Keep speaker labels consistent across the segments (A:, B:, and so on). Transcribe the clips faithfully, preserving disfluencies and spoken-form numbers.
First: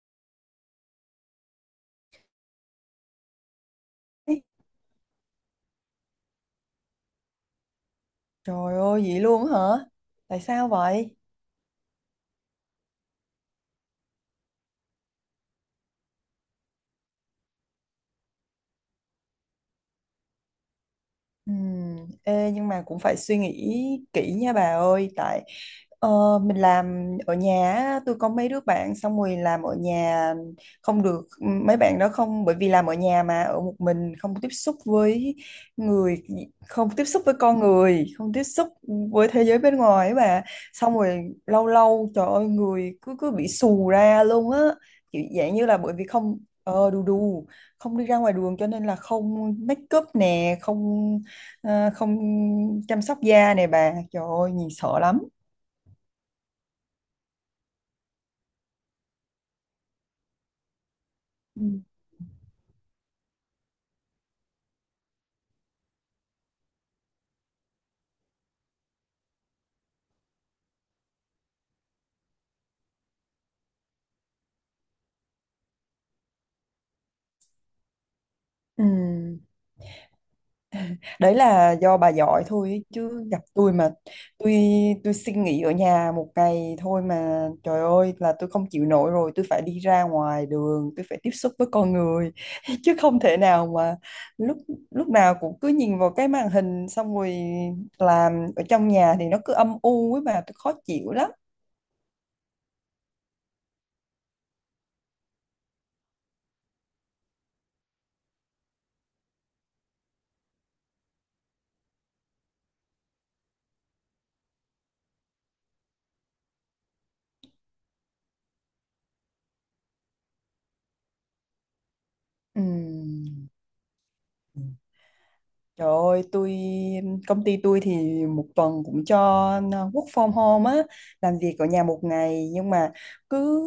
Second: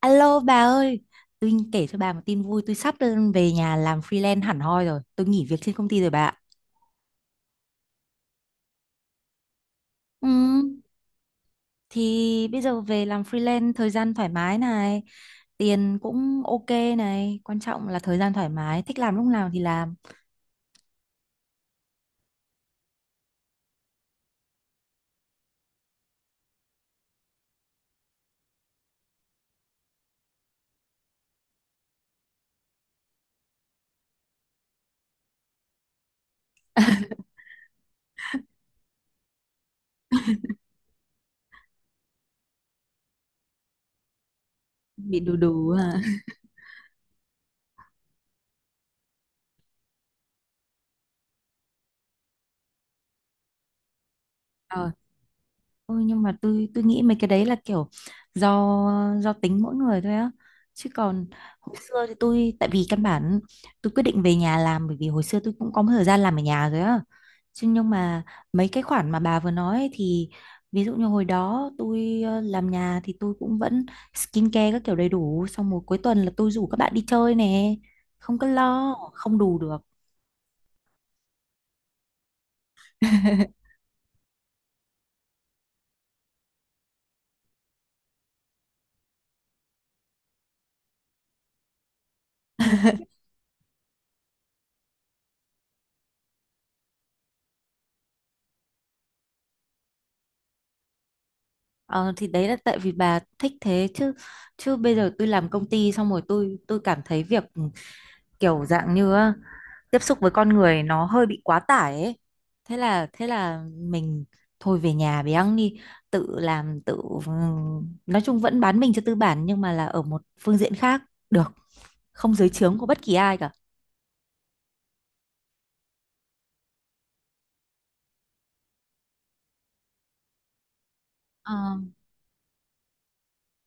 A: Alo bà ơi, tôi kể cho bà một tin vui, tôi sắp đơn về nhà làm
B: Ê,
A: freelance hẳn hoi rồi, tôi nghỉ việc trên công ty rồi bà. ạ.
B: trời ơi, vậy luôn hả?
A: Ừ,
B: Tại sao vậy?
A: thì bây giờ về làm freelance thời gian thoải mái này, tiền cũng ok này, quan trọng là thời gian thoải mái, thích làm lúc nào thì làm,
B: Ừm, ê, nhưng mà cũng phải suy nghĩ kỹ nha bà ơi tại ờ, mình làm ở nhà á, tôi có mấy đứa bạn xong rồi làm ở nhà không được, ừ, mấy bạn đó không, bởi vì làm ở nhà mà ở một mình không tiếp xúc với người, không tiếp xúc với con người, không tiếp xúc với thế giới bên ngoài ấy bà. Xong rồi lâu lâu trời ơi người cứ cứ bị xù ra luôn á,
A: bị
B: kiểu
A: đù
B: dạng như
A: đù
B: là
A: à.
B: bởi vì không ờ đù đù không đi ra ngoài đường cho nên là không make up nè, không Ờ, không chăm sóc da này bà, trời ơi nhìn sợ lắm.
A: Ừ, nhưng mà tôi tôi nghĩ mấy cái đấy là kiểu do do tính mỗi người thôi á, chứ còn hồi
B: Ừ.
A: xưa thì tôi, tại vì căn bản tôi quyết định về nhà làm bởi vì hồi xưa tôi cũng có một thời gian làm ở nhà rồi á chứ. Nhưng mà mấy cái khoản mà bà vừa nói ấy thì ví dụ như hồi đó tôi ờ, làm nhà thì tôi cũng vẫn skincare các kiểu đầy đủ, xong một cuối tuần là tôi rủ các bạn đi chơi nè, không có
B: Ừ.
A: lo không đủ được.
B: Đấy là do bà giỏi thôi ấy, chứ gặp tôi mà tôi tôi xin nghỉ ở nhà một ngày thôi mà trời ơi là tôi không chịu nổi rồi, tôi phải đi ra ngoài đường, tôi phải tiếp xúc với con người chứ không thể nào mà lúc lúc nào cũng cứ nhìn vào cái màn hình, xong rồi làm ở trong nhà thì nó cứ âm u ấy bà, tôi khó chịu lắm.
A: Ờ, thì đấy là tại vì bà thích thế, chứ chứ bây giờ tôi làm công ty xong rồi tôi tôi cảm thấy việc ừ, kiểu dạng như á, tiếp xúc với con người nó hơi bị quá tải ấy. Thế là thế là mình thôi về nhà bé ăn đi, tự làm tự ừm, nói chung vẫn bán mình cho tư bản nhưng mà là ở một phương diện khác, được không dưới trướng của bất kỳ ai cả.
B: Ừ. Trời ơi, tôi công ty tôi thì một tuần cũng cho work from home á, làm
A: Ờ,
B: việc ở nhà một ngày, nhưng mà cứ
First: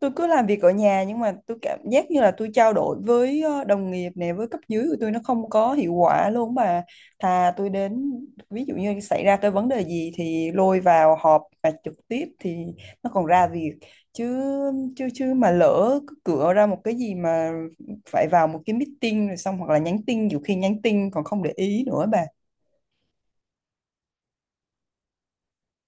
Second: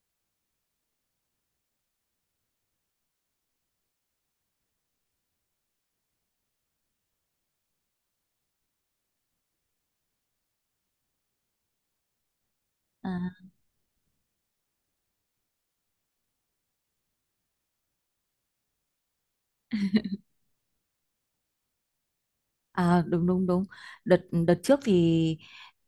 B: tôi cứ làm việc ở nhà nhưng mà tôi cảm giác như là tôi trao đổi với ờ, đồng nghiệp này với cấp dưới của tôi nó không có hiệu quả luôn bà. Thà tôi đến, ví dụ như xảy ra cái vấn đề gì thì lôi vào họp và trực tiếp thì nó còn
A: à.
B: ra việc, chứ chứ chứ mà lỡ cứ cửa ra một cái gì mà phải vào một cái meeting rồi xong, hoặc là nhắn tin, nhiều khi nhắn tin còn không để ý nữa bà.
A: À, đúng đúng đúng đợt đợt trước thì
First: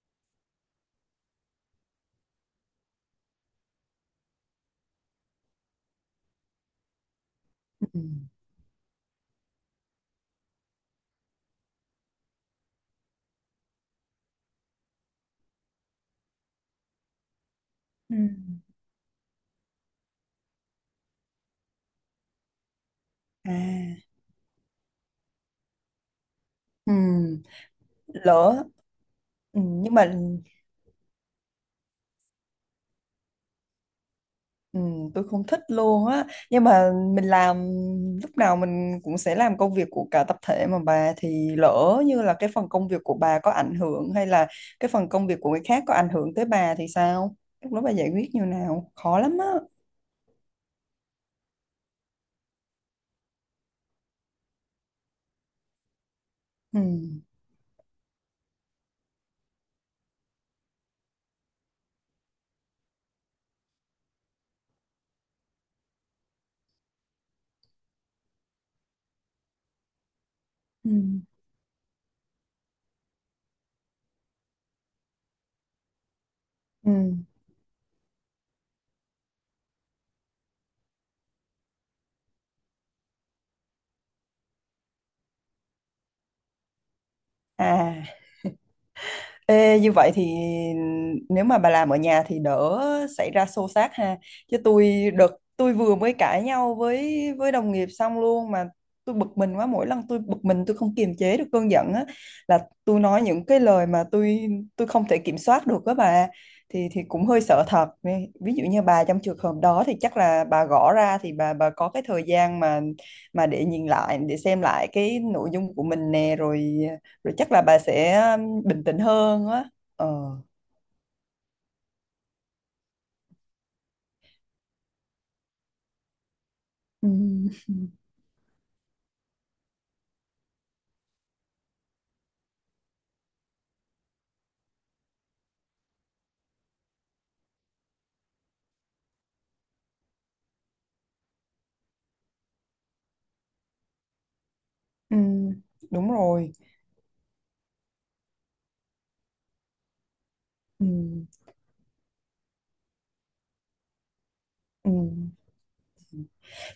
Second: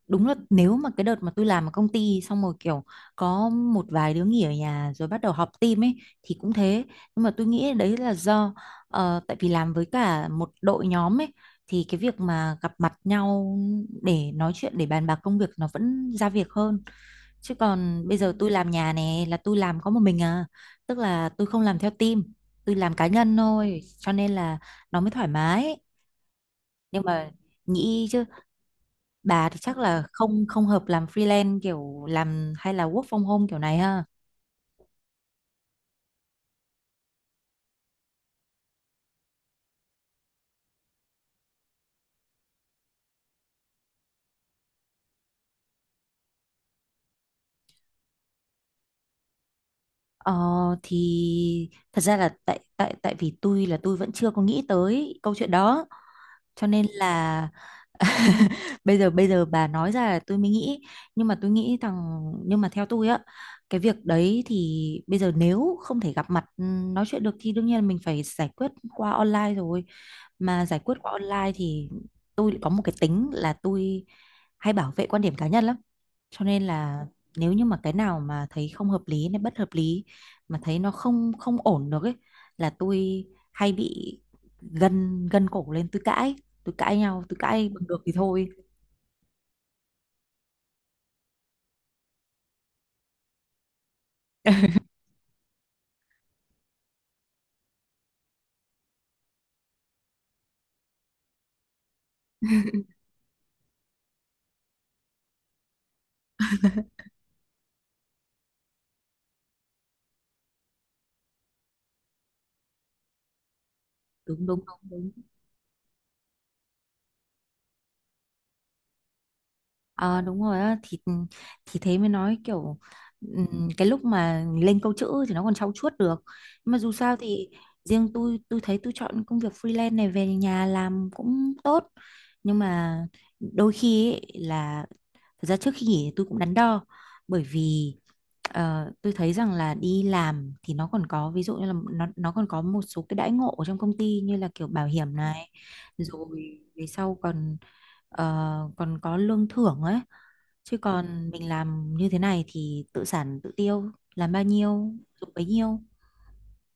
A: đúng là nếu mà cái đợt mà tôi làm ở công ty xong rồi kiểu có một vài đứa nghỉ ở nhà rồi bắt đầu họp team ấy thì cũng thế. Nhưng mà tôi nghĩ
B: Ừ.
A: đấy là do ờ, tại vì làm với cả một đội nhóm ấy, thì cái việc mà gặp mặt nhau để nói chuyện để bàn bạc công việc nó vẫn ra việc hơn, chứ còn
B: Ừ.
A: bây giờ tôi làm nhà này là tôi làm có một mình à, tức là tôi không làm theo team, tôi làm cá nhân
B: À.
A: thôi cho nên là nó mới thoải mái.
B: Ừ.
A: Nhưng mà nghĩ chứ
B: Lỡ.
A: bà thì
B: Ừ.
A: chắc
B: Nhưng
A: là
B: mà
A: không không hợp làm freelance kiểu làm hay là work from home kiểu này ha.
B: ừ, tôi không thích luôn á, nhưng mà mình làm lúc nào mình cũng sẽ làm công việc của cả tập thể, mà bà thì lỡ như là cái phần công việc của bà có ảnh hưởng, hay là cái phần công việc của người khác có ảnh hưởng tới bà thì sao, lúc đó bà giải quyết như nào khó lắm á.
A: ờ, thì thật ra là tại tại tại vì tôi là tôi vẫn chưa có nghĩ tới câu chuyện đó cho
B: Ừ.
A: nên là bây giờ bây giờ bà nói ra là tôi mới nghĩ. Nhưng mà tôi nghĩ rằng, nhưng mà theo tôi á, cái việc đấy thì bây giờ nếu không thể gặp mặt ừ, nói chuyện được thì đương nhiên là mình phải giải quyết qua online rồi. Mà giải
B: Ừ.
A: quyết qua online thì tôi lại có một cái tính là tôi hay bảo vệ quan điểm cá nhân lắm, cho nên
B: Ừ.
A: là nếu như mà cái nào mà thấy không hợp lý này, bất hợp lý mà thấy nó không không ổn được ấy, là tôi hay bị gân gân cổ lên tôi cãi, tôi cãi nhau tôi cãi bằng được
B: À.
A: thì thôi.
B: Ê, như vậy thì nếu mà bà làm ở nhà thì đỡ xảy ra xô xát ha. Chứ tôi đợt tôi vừa mới cãi nhau với với đồng nghiệp xong luôn mà, tôi bực mình quá, mỗi lần tôi bực mình tôi không kiềm chế được cơn giận á, là tôi nói những cái lời mà tôi tôi không thể kiểm soát được đó bà, thì thì cũng hơi sợ thật. Ví Ví dụ như bà trong trường hợp đó thì chắc là bà gõ ra thì bà bà có cái thời gian mà mà để nhìn lại, để
A: đúng
B: xem
A: đúng đúng
B: lại
A: đúng
B: cái nội dung của mình nè, rồi rồi chắc là bà sẽ um, bình tĩnh hơn á. Ờ.
A: Ờ, đúng rồi á, thì thì thế mới nói kiểu ừm, cái lúc mà lên câu chữ thì nó còn trau chuốt được, nhưng mà dù
B: Ừ.
A: sao thì riêng tôi tôi thấy tôi chọn công việc freelance này về nhà làm cũng tốt. Nhưng mà đôi khi ấy, là thật ra trước khi nghỉ thì tôi cũng đắn đo bởi vì ờ, tôi thấy rằng là đi làm thì nó còn có ví dụ như là nó nó còn có một số cái đãi ngộ ở trong công ty như là kiểu bảo hiểm
B: Ừ,
A: này,
B: đúng
A: rồi
B: rồi.
A: về sau còn ờ, còn có lương thưởng ấy, chứ
B: Ừ.
A: còn mình làm như thế này thì tự sản tự tiêu, làm bao
B: Ừ.
A: nhiêu dùng bấy nhiêu.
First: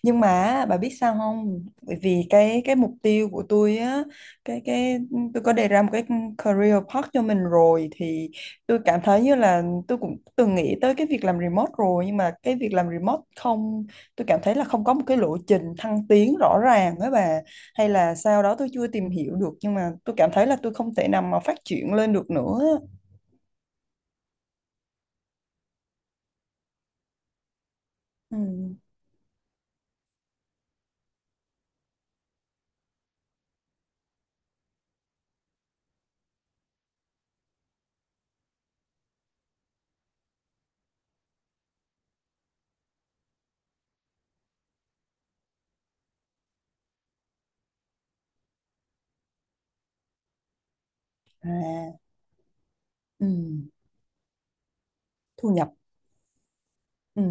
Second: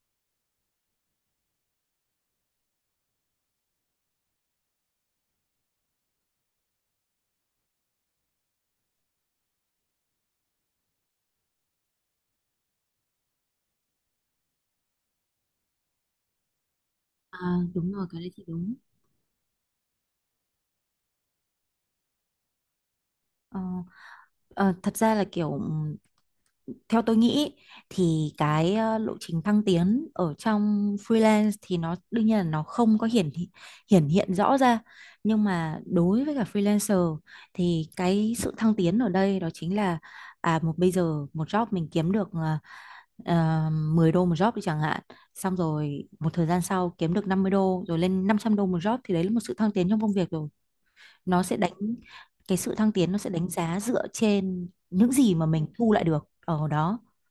B: Nhưng mà bà biết sao không, bởi vì cái cái mục tiêu của tôi á, cái cái tôi có đề ra một cái career path cho mình rồi, thì tôi cảm thấy như là tôi cũng từng nghĩ tới cái việc làm remote rồi, nhưng mà cái việc làm remote không, tôi cảm thấy là không có một cái lộ trình thăng tiến rõ ràng với bà,
A: À,
B: hay
A: đúng rồi,
B: là
A: cái đấy
B: sau
A: thì
B: đó tôi
A: đúng.
B: chưa tìm hiểu được, nhưng mà tôi cảm thấy là tôi không thể nào mà phát triển lên được nữa.
A: Ờ, Ờ, thật ra là kiểu ừm, theo tôi nghĩ thì
B: Ừ.
A: cái ờ, lộ trình thăng tiến ở trong freelance thì nó đương nhiên là nó không có hiển thị- hiển hiện rõ ra. Nhưng mà đối với cả freelancer thì cái sự thăng tiến ở đây đó chính là à, một bây giờ một job mình kiếm được ờ, ờ, mười đô một job đi chẳng hạn, xong rồi một thời gian sau kiếm được năm mươi đô rồi lên năm trăm đô một job, thì đấy là một sự thăng tiến trong công việc rồi. Nó sẽ đánh,
B: À.
A: cái sự thăng tiến nó
B: Ừ.
A: sẽ đánh giá dựa trên những gì mà
B: Thu
A: mình
B: nhập.
A: thu lại được ở đó.
B: Ừ.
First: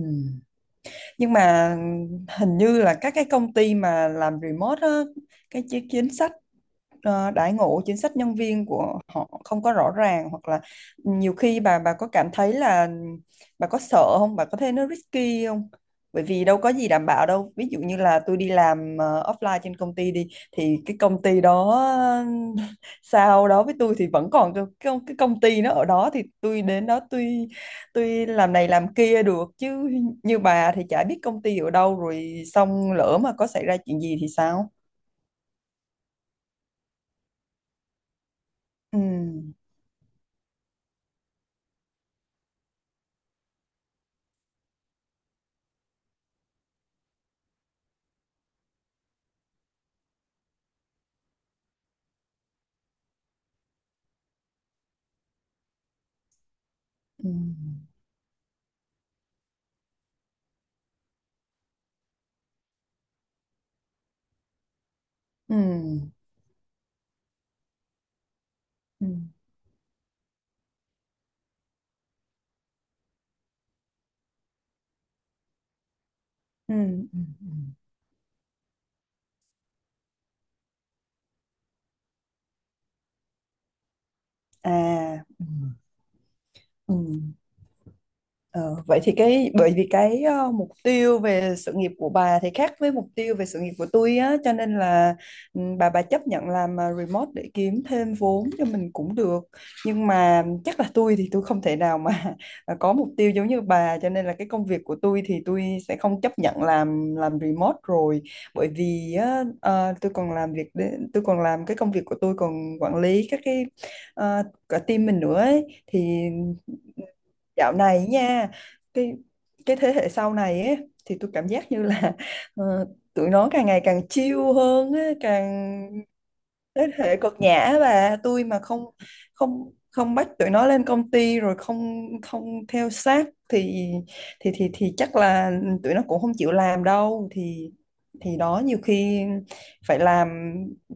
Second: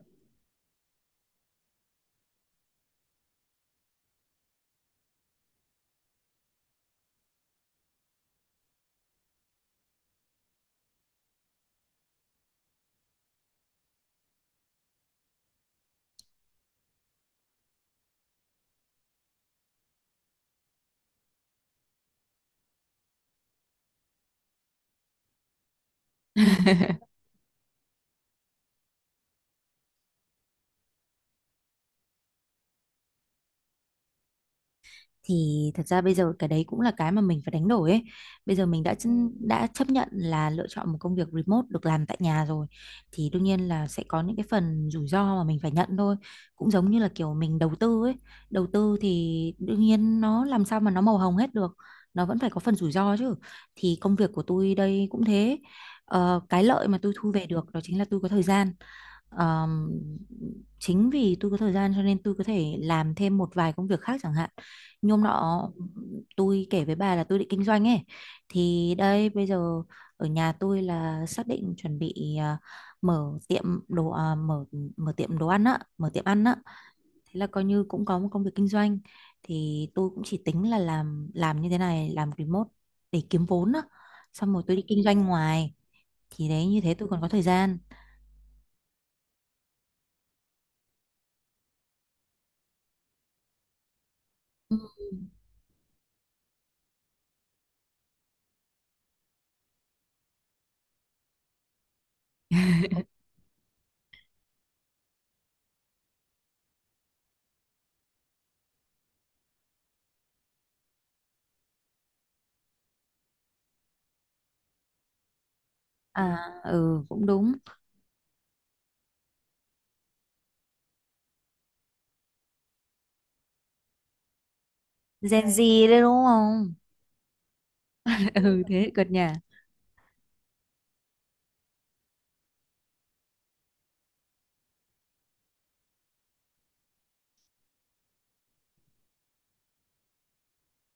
B: Nhưng mà hình như là các cái công ty mà làm remote á, cái chi- chính sách ờ, đãi ngộ, chính sách nhân viên của họ không có rõ ràng, hoặc là nhiều khi bà bà có cảm thấy là bà có sợ không, bà có thấy nó risky không, bởi vì đâu có gì đảm bảo đâu, ví dụ như là tôi đi làm ờ, offline trên công ty đi thì cái công ty đó sau đó với tôi thì vẫn còn cái, cái, cái công ty nó ở đó thì tôi đến đó tôi tuy làm này làm kia được, chứ như bà thì chả biết công ty ở đâu rồi, xong lỡ mà có xảy ra chuyện gì thì sao.
A: Thì thật ra bây giờ cái đấy cũng là cái mà mình phải đánh đổi ấy. Bây giờ mình đã
B: Ừ.
A: chân- đã chấp nhận là lựa chọn một công việc remote được làm tại nhà rồi, thì đương nhiên là sẽ có những cái phần rủi ro mà mình phải nhận thôi. Cũng giống như là kiểu mình đầu tư ấy. Đầu tư thì đương nhiên nó làm sao mà nó màu hồng hết được. Nó vẫn phải có phần rủi ro chứ. Thì công việc của tôi đây cũng thế. Ờ, cái lợi mà tôi
B: Ừ.
A: thu về được đó chính là tôi có thời gian. Ờm, Chính vì tôi có thời gian cho nên tôi có thể làm thêm một vài công việc khác, chẳng hạn như hôm
B: Ừ.
A: nọ tôi kể với bà là tôi định kinh doanh ấy, thì
B: Ừ.
A: đây bây giờ ở nhà tôi là xác định chuẩn bị à, mở tiệm đồ à, mở mở tiệm đồ ăn á, mở tiệm ăn á.
B: Ừ. Ừ.
A: Thế là
B: Ừ.
A: coi như cũng có một công việc kinh doanh, thì tôi cũng chỉ tính là làm làm như thế này, làm remote để kiếm vốn á, xong rồi
B: À.
A: tôi đi kinh doanh
B: Ừ.
A: ngoài, thì đấy, như thế
B: Ừ.
A: tôi còn có thời gian.
B: Ờ, vậy thì cái bởi vì cái ờ, mục tiêu về sự nghiệp của bà thì khác với mục tiêu về sự nghiệp của tôi á, cho
A: Ừ.
B: nên là ừ, bà bà chấp nhận làm ờ, remote để kiếm thêm vốn cho mình cũng được, nhưng mà chắc là tôi thì tôi không thể nào mà có mục tiêu giống như bà, cho nên là cái công việc của tôi thì tôi sẽ không chấp nhận làm làm remote rồi, bởi vì á, ờ, tôi còn làm việc để- tôi còn làm cái công việc của tôi, còn quản lý các cái ờ, cả team mình nữa ấy,
A: À
B: thì.
A: ừ cũng đúng.
B: Dạo này nha, cái cái thế hệ sau này ấy, thì tôi cảm giác như là ờ, tụi nó càng ngày càng chill hơn á,
A: Gen Z
B: càng
A: đấy đúng không.
B: thế hệ cực nhã, và tôi mà
A: Ừ
B: không
A: thế cợt nhà.
B: không không bắt tụi nó lên công ty, rồi không không theo sát thì thì thì thì chắc là tụi nó cũng không chịu làm đâu, thì thì đó nhiều khi phải làm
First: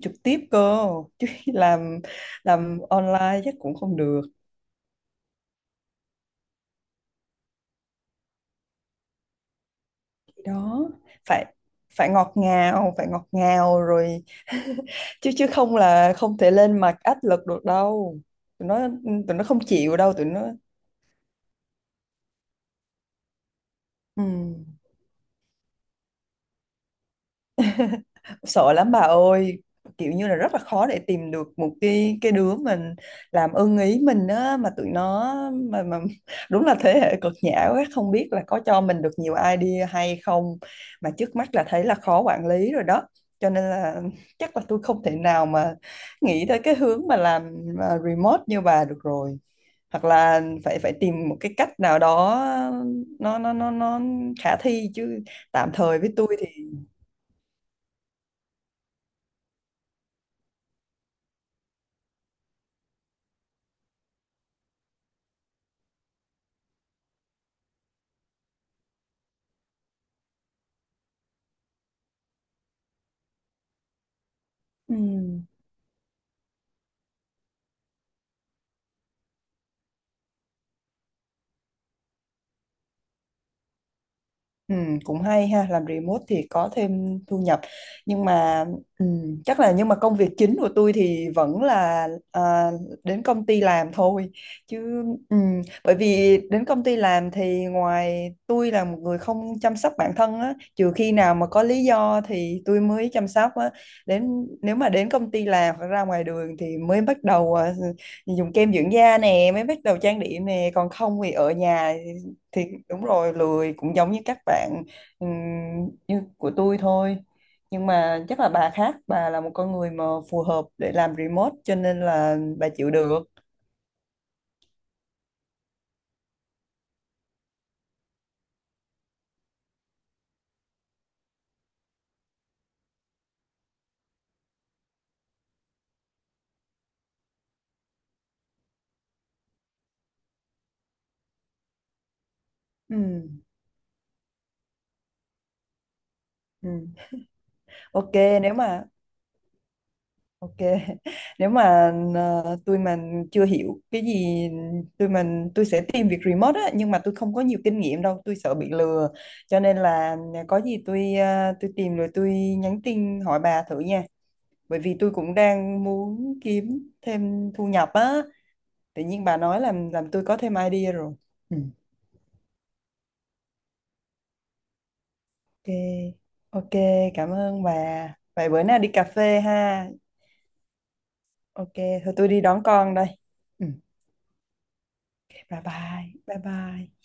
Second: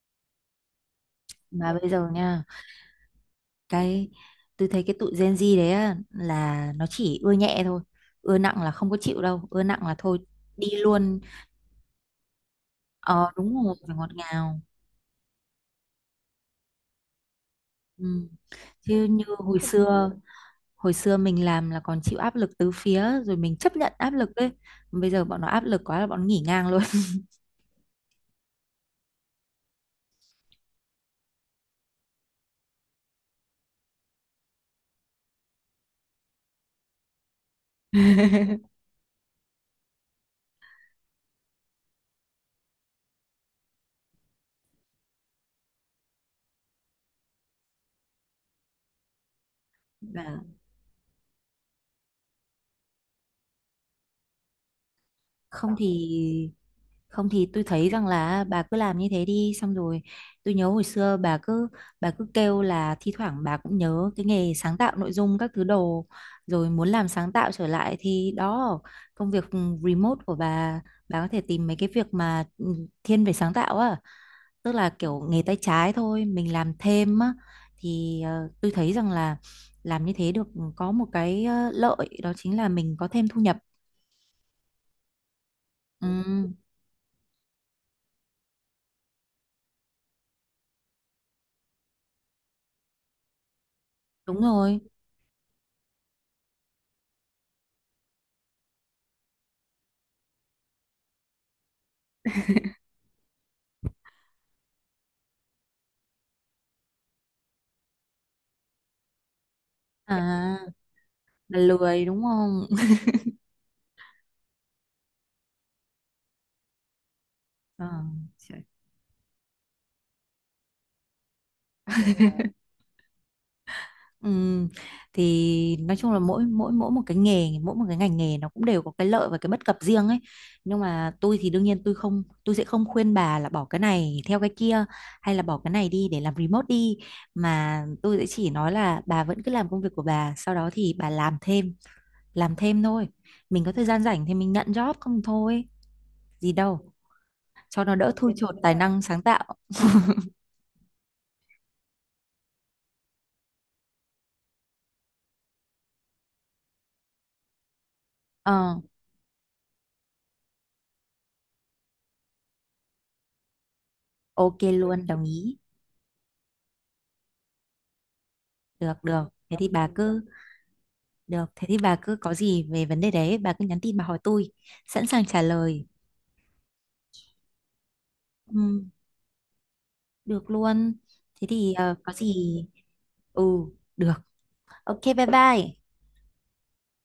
B: trực tiếp cơ chứ.
A: Mà bây
B: làm
A: giờ nha,
B: làm online chắc cũng không
A: cái
B: được
A: tôi thấy cái tụi Gen Z đấy á, là nó chỉ ưa nhẹ thôi, ưa nặng là không có chịu đâu, ưa nặng là thôi đi
B: đó,
A: luôn.
B: phải phải ngọt ngào, phải ngọt
A: Ờ đúng rồi,
B: ngào
A: phải ngọt
B: rồi.
A: ngào.
B: chứ chứ không là không thể lên mặt áp lực được đâu,
A: Ừ.
B: tụi nó,
A: Chứ như
B: tụi nó
A: hồi
B: không chịu
A: xưa,
B: đâu tụi nó.
A: hồi xưa mình làm là còn chịu áp lực tứ phía rồi mình chấp nhận áp
B: Ừ.
A: lực đấy, bây giờ bọn nó áp lực quá là bọn nó nghỉ ngang luôn.
B: Sợ lắm bà ơi, kiểu như là rất là khó để tìm được một cái cái đứa mình làm ưng ý mình á, mà tụi nó mà mà đúng là thế hệ cực nhã quá, không biết là có cho mình được nhiều idea hay không, mà trước mắt là thấy là khó quản lý rồi đó, cho nên là chắc là tôi không thể nào mà nghĩ tới cái hướng mà làm à, remote như bà được rồi, hoặc
A: Và
B: là phải phải tìm một cái cách nào đó nó nó nó nó khả thi chứ. Tạm
A: không
B: thời với
A: thì,
B: tôi thì
A: không thì tôi thấy rằng là bà cứ làm như thế đi, xong rồi tôi nhớ hồi xưa bà cứ bà cứ kêu là thi thoảng bà cũng nhớ cái nghề sáng tạo nội dung các thứ đồ, rồi muốn làm sáng tạo trở lại, thì đó, công việc remote của bà bà có thể tìm mấy cái việc mà ừ, thiên về sáng tạo á, tức là
B: ừ.
A: kiểu nghề tay trái thôi mình làm thêm á. Thì ờ, tôi thấy rằng là làm như thế được, có một cái ờ, lợi đó chính là mình có thêm thu nhập.
B: Ừ, cũng hay ha, làm remote thì
A: Ừ,
B: có thêm thu nhập, nhưng mà ừ, chắc là nhưng mà công việc chính của tôi thì vẫn là à, đến công ty làm thôi,
A: đúng rồi.
B: chứ ừ, bởi vì đến công ty làm thì ngoài, tôi là một người không chăm sóc bản thân á, trừ khi nào mà có lý do thì tôi mới chăm sóc á, đến nếu mà đến công ty làm hoặc ra ngoài đường thì mới bắt đầu à, dùng kem dưỡng da nè, mới bắt đầu
A: À,
B: trang điểm nè, còn không thì ở
A: là
B: nhà
A: lười đúng
B: thì
A: không.
B: đúng rồi lười, cũng giống như các bạn ừm, như của tôi thôi. Nhưng
A: Ờ,
B: mà chắc là
A: trời.
B: bà khác, bà là một con người mà phù hợp để làm remote cho nên là bà chịu được.
A: Ừm, thì nói chung là mỗi mỗi mỗi một cái nghề, mỗi một cái ngành nghề nó cũng đều có cái lợi và cái bất cập riêng ấy. Nhưng mà tôi thì đương nhiên tôi không tôi sẽ không khuyên bà là bỏ cái này theo cái kia, hay là bỏ cái này đi để làm remote đi, mà tôi sẽ chỉ nói là bà vẫn cứ làm công việc của bà, sau đó thì bà làm thêm, làm thêm
B: Ừ.
A: thôi. Mình có thời gian rảnh thì mình nhận job không thôi, gì đâu,
B: Ừ.
A: cho nó
B: Ok,
A: đỡ thui
B: nếu
A: chột tài
B: mà
A: năng sáng tạo.
B: ok nếu mà ờ, tôi mà chưa hiểu cái gì, tôi mình tôi sẽ tìm việc remote á, nhưng mà tôi không có nhiều kinh nghiệm đâu, tôi sợ bị
A: Ờ,
B: lừa, cho nên là có gì tôi ờ, tôi tìm rồi tôi nhắn tin hỏi bà thử nha,
A: ok
B: bởi vì
A: luôn,
B: tôi
A: đồng
B: cũng
A: ý.
B: đang muốn kiếm thêm thu nhập á,
A: Được,
B: tự
A: được.
B: nhiên bà
A: Thế
B: nói
A: thì bà
B: làm làm
A: cứ
B: tôi có thêm idea rồi.
A: được,
B: Ừ.
A: thế thì bà cứ có gì về vấn đề đấy, bà cứ nhắn tin bà hỏi tôi, sẵn sàng trả
B: Ok.
A: lời.
B: Ok, cảm ơn bà, vậy
A: Ừ,
B: bữa nào đi cà phê ha.
A: được luôn. Thế thì
B: Ok,
A: ờ, có
B: thôi tôi đi
A: gì.
B: đón con đây.
A: Ừ,
B: Ừ.
A: được. Ok, bye
B: Thế bye
A: bye.
B: bye, bye bye.